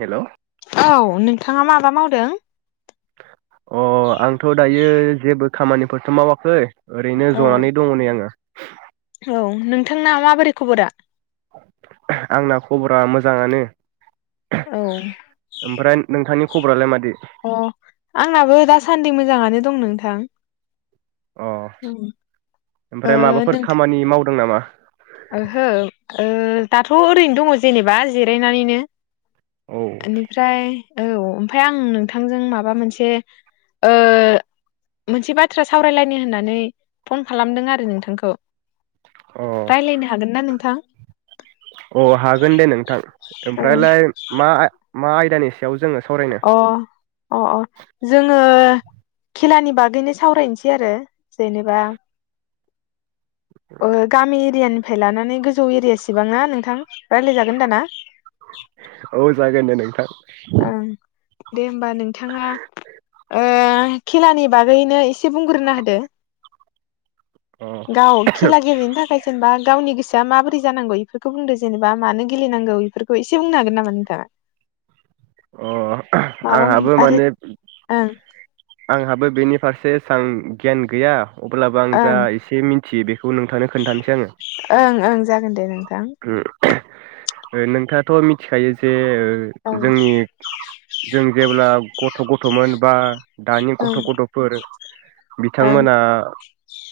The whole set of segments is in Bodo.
हेलौ औ नोंथाङा माबा मावदों? अ आंथ' दायो जेबो खामानिफोरथ' मावाखै। ओरैनो जनानै दङ नै आङो। औ नोंथांना माबोरै खबरा? आंना खबरा मोजाङानो। औ ओमफ्राय नोंथांनि खबरालाय मादि अ आंनाबो दासान्दि मोजाङानो दं नोंथां। अ ओ ओमफ्राय माबाफोर नोंथा खामानि मावदों नामा? ओहो ओ दाथ' ओरैनो दङ जेनेबा जिरायनानैनो। औ एनिफ्राय औ ओमफफ्राय आं नोंथांजों माबा मोनसे ओ मोनसे बाथ्रा सावरायलायनो होननानै फन खालामदों आरो नोंथांखौ। रायज्लायनो हागोन ना नोंथां? अ हागोन दे नोंथां ओमफ्रायलाय मा आ मा आयदानि सायाव जोङो सावरायनो अ अ अ जोङो खेलानि बागैनो सावरायनोसै आरो जेनेबा ओ गामि एरियानि फाय लानानै गोजौ एरियासिबां ना नोंथां रायज्लायजागोन दा ना? औ जागोन दे नोंथां। ओं दे होमबा नोंथाङा ओ खेलानि बागैनो एसे बुंग्रोना होदो। अ गाव खेला गेलेनो थाखाय जेनेबा गावनि गोसो दा माबोरै जानांगौ इफोरखौ बुंदो जेनेबा मानो गेलेनांगौ इफोरखौ एसे बुंनो हागोन नामा नोंथाङा? अ माबा मोन आंहाबो आरो माने ओं आंहाबो बेनि फारसे सां गियान गैया। अब्लाबो आं जा ओं एसे मिन थियो बे ओं ओं जागोन दे नों होम नोंथाङाथ' मिथिखायो जे ओ ओं जोंनि जों जेब्ला गथ' गथ' समोनबा [inaudible] दानि ओं गथ' गथ'फोर ओं बिथांमोना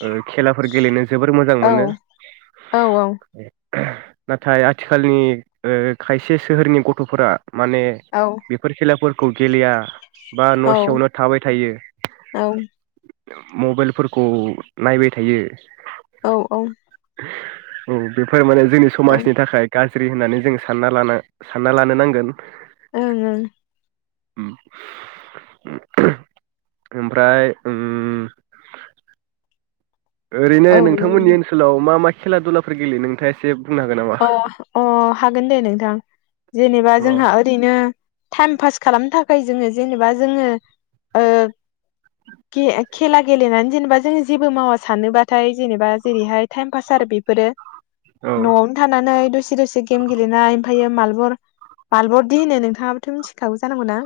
ओ खेलाफोर गेलेनो जोबोर मोजां औ मोनो। औ औ नाथाय आथिखालनि ओ खायसे सोहोरनि गथ'फोरा माने औ बेफोर खेलाफोर खौ गेलया। बा न'सेयावनो थाबाय थायो। औ मबाइलफोरखौ नायबाय थायो। औ औ। औ बे फोरमाने जोंनि समाजनि थाखाय गाज ज्रि होननानै जों साननालानो सानना लानो नांगोन। ओं ओं। ओम ओमफ्राय ओं ओरैनो औ दे नोंथांमोननि बुंदो ओनसोलाव मा मा खेला दुलाफोर गेलेयो नोंथाङा एसे बुंनो हागोन नामा? अ अ हागोन दे नोंथां जेनेबा अ जोंहा ओरैनो टाइम पास खालामनो थाखाय थाखाय जोङो जेनेबा जोङो ओ गे-खेला गेलेनानै जेनेबा जो जेबो मावा सानोबाथाय जेनेबा जेरैहाय टाइम पास आरो बेफोरो। औ। न'आवनो थानानै दसे दसे गेम गेलेनाय ओमफ्रायायो मालबर मालबरदि होनो नोंथाङाबोथ' मिथिखागौ जानांगौ ना?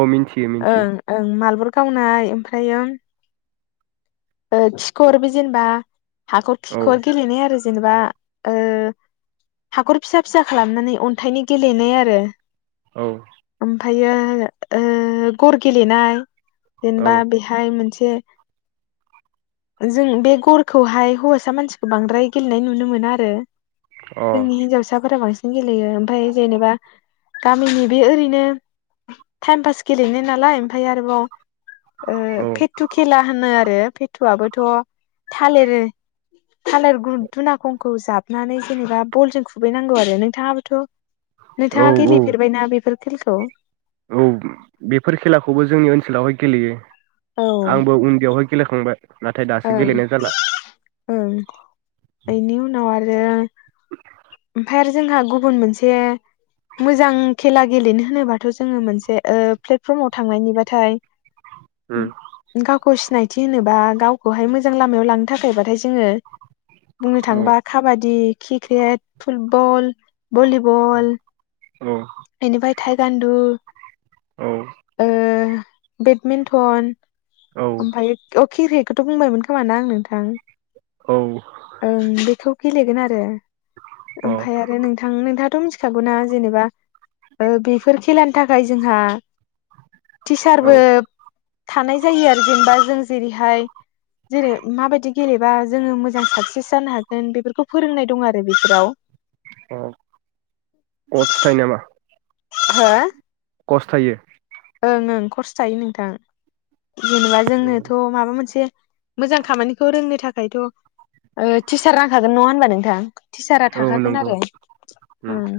औ मिन्थियो मिन्थियो ओं ओं मालबर गावनाय ओमफ्रायो ओ खिखरबो जेनेबा। हाखौ औ खिखर गेलेनाय आरोजे जेनेबा ओ हाखर फिसा फिसा खालामनानै अन्थाइनि गेलेनाय आरो। औ। ओमफ्रायो ओ गर गेलेनाय। औ अ जेनेबा बेहाय मोनसे जो जों बे गरखौहाय हौवासा मानसिखौ बांद्राय गेलेनाय नुनो मोना आरो। औ जोंनि हिन्जावसाफोरा बांसिन गेलेयो ओमफ्राय जेनेबा गामिनि बे ओरैनो टाइम पास गेलेनो नालाय ओमफ्राय आरोबाव ओ फेटु खेला होनो आरो। ओ फेथुयाबोथ' थालिर थालिर दु दुनांखंखौ जाबनानै जेनेबा बलजों खुबैनांगौ आरो नोंथाङाबोथ' औ नोंथाङा औ गेलेफेरबायना बेफोरख खेलखौ? औ बेफोर खेलाखौबो जोंनि ओनसोलावहाय गेलेयो। औ आंबो उन्दैयावहाय गेलेखांबाय। नाथाय दासो ओं गेलेनाय जाला ओं बेनि उनाव आरो [inaudible] ओमफाय आरो जोंहा गुबुन मोनसे मोजां खेला गेलेनो होनोबाथ' जोङो मोनसे ओ प्लेटफर्माव थांनायनिबाथाय उम गावखौ सिनायथ थि होनोबा गावखौहाय मोजां लामायाव लांनो थाखायबाथाय जोङो बुंनो औ थाङोबा काबादि। क्रिकेत। फुटबल। भलिबल। औ बेनिफाय थाइ गान्दु औ ओ बेडमिन्टन। औ ओमफायो ओ क्रिकेट। खौथ' बुंबायमोन खोमा ना आं नोंथां? औ ओं बेखौ गेलेगोन आर रो। औ ओमफाय आरो नोंथां नोंथाङा थ' मिथिखागौ ना जेनेबा-' ओ बेफोर खेलानि थाखाय जोंहा टिचारबो औ थानाय जायो आरो जेनेबा जों जेरैहाय जेरै माबायदि गेलेबा जोङो मोजां साक्सेस जानो हागोन बेफोरखौ फोरोंनाय दं आरो बिफोराव अ अटस थाइयो नामा? हो? कस थायो? ओं ओं खरस थायो नोंथां। जेनेबा जोंनोथ' माबा मोनसे मोजां खामानिखौ रोंनो थाखायथ' ओ टिचार नांखागोन नङा होनबा नोंथां। टिचारा औ थाखागोन नंगौ आरो उम ओं।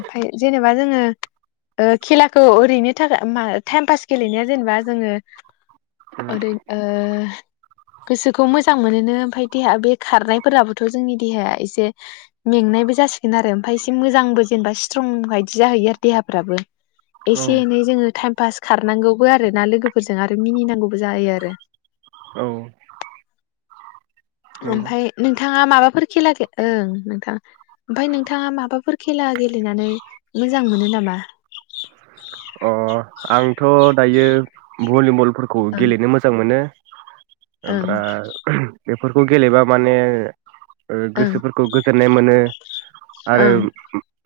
ओमफाय जेनेबा जोङो ओ खेलाखौ ओरैनो थाख टाइम पास गेलेनाया जेनेबा जोङो। उम अदैद ओ [inaudible] गोसोखौ मोजां मोनोनो ओमफाय देहा बे खारनायफोराबोथ' जोंनि देहाया एसे मेंनायबो जासिगोन आरो ओमफाय एसे मोजांबोज जेनेबा स्ट्रं बायदि जाहैयो आरो देहाफ्राबो। औ एसे एनै जोङो टाइम पास खार नांगौबो आरो ना लोगोफोरजों आरो मिनिनांगौबो जायो आरो। औ। नंगौ ओमफ्राय नों नोंथाङा माबाफोर खेला ओं नोंथाङा ओमफफ्राय नोंथाङा माबाफोर खेला गेलेनानै मोजां मोनो नामा? भलिबल। फोरखौ ओं गेलेनो मोजां मोनो। ओं ओमफ्राय बेफोरखौ गेलेबा माने ओं गोसोफोरखौ गोजो नाय मोनो। आरो ओं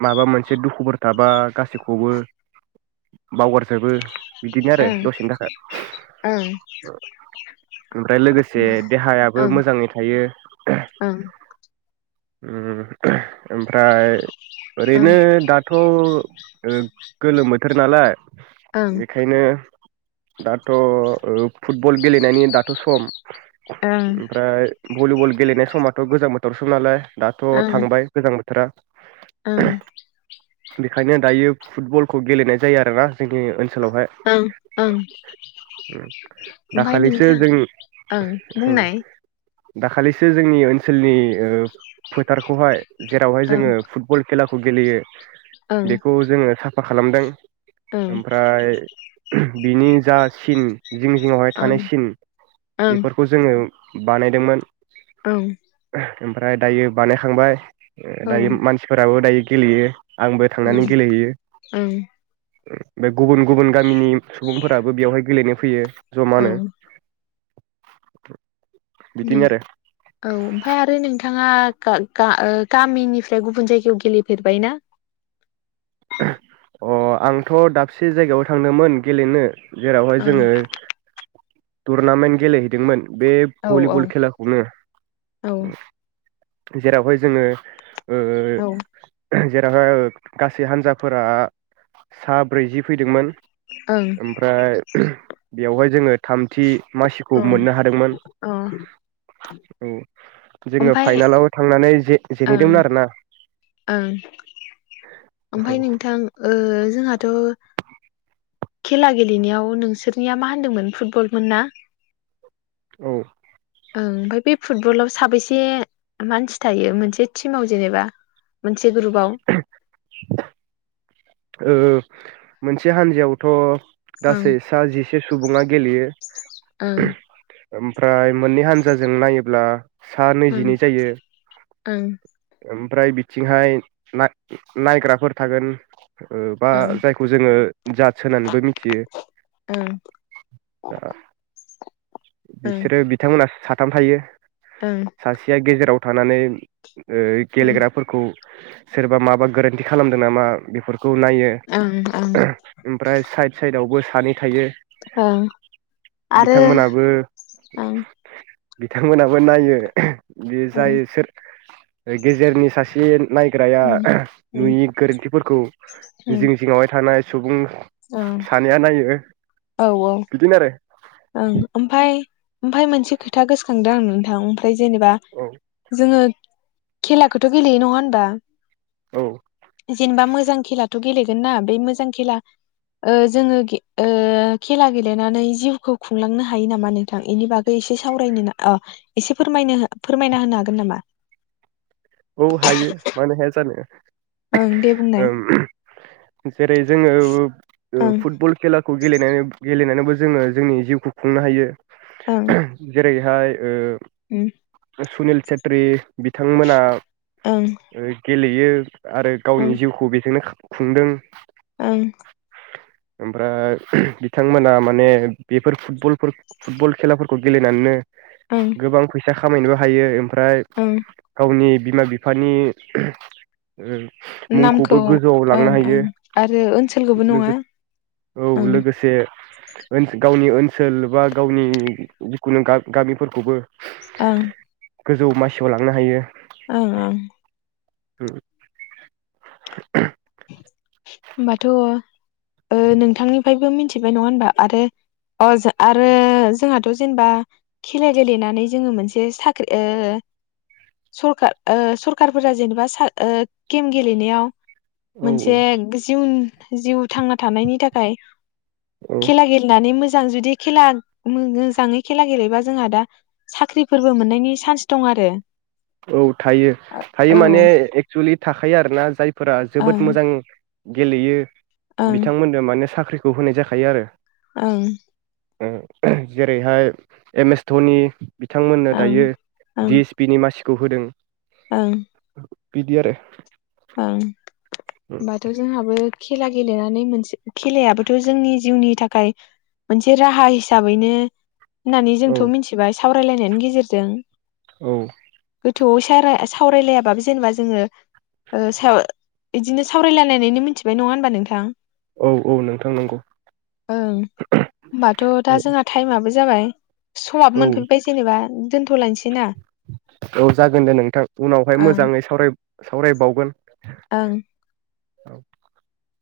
माबा मोनसे दुखुफोर थाबा गासैखौबो बावगारजोबो। बिदिनो आरो ओं दसेनि थाखाय ओं ओमफ्राय लोगोसे देहायाबो ओं मोजाङै थायो। ओं उम। ओमफ्राय ओं ओरैनो दाथ' गोलोम थोर नालाय। ओं बेखायनो दाथ' फुटबल गेलेनायनि दाथ' सम। ओं। ओमफ्राय भलिबल गेलेनाय समाथ' गोजां बोथोरसोम नालाय। दाथ' ओं थांबाय गोजां बोथोर थोरा। ओं। बेखायनो दायो फुटबलखौ गेलेनाय जायो आरोना जोंनि ओ ओं ओं ओमफ्राय दाखालिसो नोंथां जोंनि ओं बुंनाय। दाखालिसो जोंनि ओनसोलनि फोथारखौहाय। जेरावहाय ओं जोङो फुटबल खेलाखौ गेलेयो। ओं बेखौ जोङो थाब फा खालामदों। ओं ओमफ्राय बिनि जा सिन। जिं जिं जिङावहाय ओं थानाय सिन ओं बेफोरखौ जोङो। बानायदोंमोन। औ। ओमफ्राय दायो बानायखांबाय। दायो मानसिफोराबो दायो। गेलेयो। आंबो थांनानै ओं गेलेहैयो। ओं [inaudible] बे गुबुन गुबुन गामिनि सुबुंफोराबो बेवहाय गेलेनो फैयो। जमानो। ओं [inaudible] बिदिनो आरो औ ओमफ्राय आरो नोंथाङा गा गा ओ गामिनिफ्राय गुबुन जायगायाव गेलेफेरबाय ना? अ आंथ' दाबसे जायगायाव थांदोंमोन गेलेनो। जेरावहाय ओं जोङो। टुरनामेन्ट गेलेहैदोंमोन। बे औ भलिबल खेलाखौनो। औ जेरावहाय जोङो। औ। [inaudible] से हान्जाफोरा सा ब्रैजि फैदोंमोन। ओमफ्राय बेवहाय जोङो थामथि मासिखौ ओं मोननो हादोंमोन अ औ। जोङो ओमफाय फाइनालाव थांनानै ओं जेनहैदोंमोन आरोना। औ ओमफ्राय नोंथां जोंहाथ' खेला गेलेनायाव नोंसोरनिया मा होनदोंमोन फुटबलमोन ना? औ। ओं ओमफ्राय बे फुटबलाव साबेसे मानसि थायो मोनसे टिमाव जेनेबा मोनसे ग्रुबाव। ओं मोनसे हान्जायावथ' ओं गासै सा जि से सुबुङा गेलेयो। ओं ओमफ्राय मोननै हान्जाजों नायोब्ला सा ओं नैजिनै जायो ओं ओम फ्राय बिथिंहाय नाय नायग्राफोर थागोन। ओ बा ओं जायखौ जोङो जादस् होनानैबो मिथियो ओं दा ओं बिसोरो बिथांमोना सा थाम थायो। ओं सासेया गेजेराव थानानै ओ ओं गेलेग्राफोरखौ सोरबा माबा गोरोन्थि खालामदो नामा बेफोर खौ नायो ओं ओं ओमफ्राय साइद साइद आवबो सानै थायो। ओं आरो बिथांमोनाबो ओं बिथांमोनाबो नायो। बियो ओं जायो सोर ओ गेजेरनि सासे नायग्राया उम उम नुयि गोरोन्थिफोरखौ उम जिं जिंङावहाय थानाय सुबुं ओं सानैया नायो औ बिदिनो आरो। ओं ओमफाय ओमफाय मोनसे खोथा गोसोखांदों आं नोंथां फय जेनेबा औ जोङो खेलाखौथ' गेलेयो नङा होनबा? औ जेनेबा मोजां खेलाथ' गेलेगोन ना बे मोजां खेला ओ जोङो गे ओ खेला गेलेनानै जिउखौ खुंलांनो हायो नामा नोंथां इनि बागै एसे सावरायनो ना अ एसे फोरमायनो फोरमायना होनो हागोन नामा? औ हायो मानो हाया जानो‌। ओं दे बुंनाय। जेरै जोङो ओ ओं फुटबल खेला खौ गेलेनानै गेलेनानैबो जोंङो जोंनि जिउखौ खुंनो हायो। ओं जेरै फाय ओ उम सुनिल सेेत्री बिथांमोना ओं। ओ गेलेयो। आरो ओं गावनि जिउखौ बेजोंनो खुंदों। ओं। ओमफ्राय बिथांमोना माने बेफोर फुटबलफोर फुटबल खेलाफोरखौ गेलेनानैनो ओं गोबां फैसा फैसा खामायनोबो हायो ओमफ्राय ओं गावनि बिमा बिफानि नामखौ मुंखौबो गोजौआव लांनो ओं ओं हायो आरो ओनसोलखौबो लोगो नङा औ ओं लोगोसे ओन गावनि ओनसोल बा गावनि जिखुनु गामिफोरखौबो ओं। गोजौ मासियाव लांनो हायो। ओं ओं। उम। [inaudible] होमबाथ' ओ नोंथांनिफ्रायबो मिथिबाय नङा होमबा आरो अ आरो जोंहाथ' जेनेबा खेला गेलेनानै जोङो मोनसे साख्रि ओं सखार ओं सरखारफोरा जेनेबा साख्रि ओं गेम गेलेनायाव औ मोनसे गोजोन इयुन। जिउ थांना थानायनि थाखाय। औ खेला गेलेनानै मोजां मोजां जुदि खेला मो-मोजाङै खेला गेलेबा जोंहा दा साख्रिफोरबो मोननायनि चान्स दं आरो। औ थायो औ थायो माने एक्सुलि थाखायो आरोना जाय फोरा जोबोद ओं मोजां गेलेयो। ओं बिथांमोननो माने साख्रि बेखौ होनाय जाखायो आरो। ओं जेरैहाय एम एस धनि बिथांमोननो ओं दायो ओं डि एस पि नि मासि खौ होदों। ओं। बिदि आरो। ओं। ओमबाथ' जोंहाबो खेला गेलेनानै मोनसे खेलायाबोथ' जोंनि जिउनि थाखाय मोनसे राहा हिसाबैनो नानै औ जोंथ' मिथिबाय सावरायलायनायनि गेजेरजों। औ। थौवै सारा सावरायलायाबाबो जेनेबा जोङो। ओ सायाव इदिनो सावरायलायनानैनो मिथिबाय नङा होनबा नोंथां। औ औ नोंथां नंगौ ओं होमबाथ' औ दा जोंहा टाइमाबो जाबाय। समाबो मोनफैबाय जेनेबा दोनथ'लायनोसै ना? औ जागोन दे नोंथां उनावहाय ओं मोजाङै सावराय सावरायबावगोन। ओं। औ। [inaudible]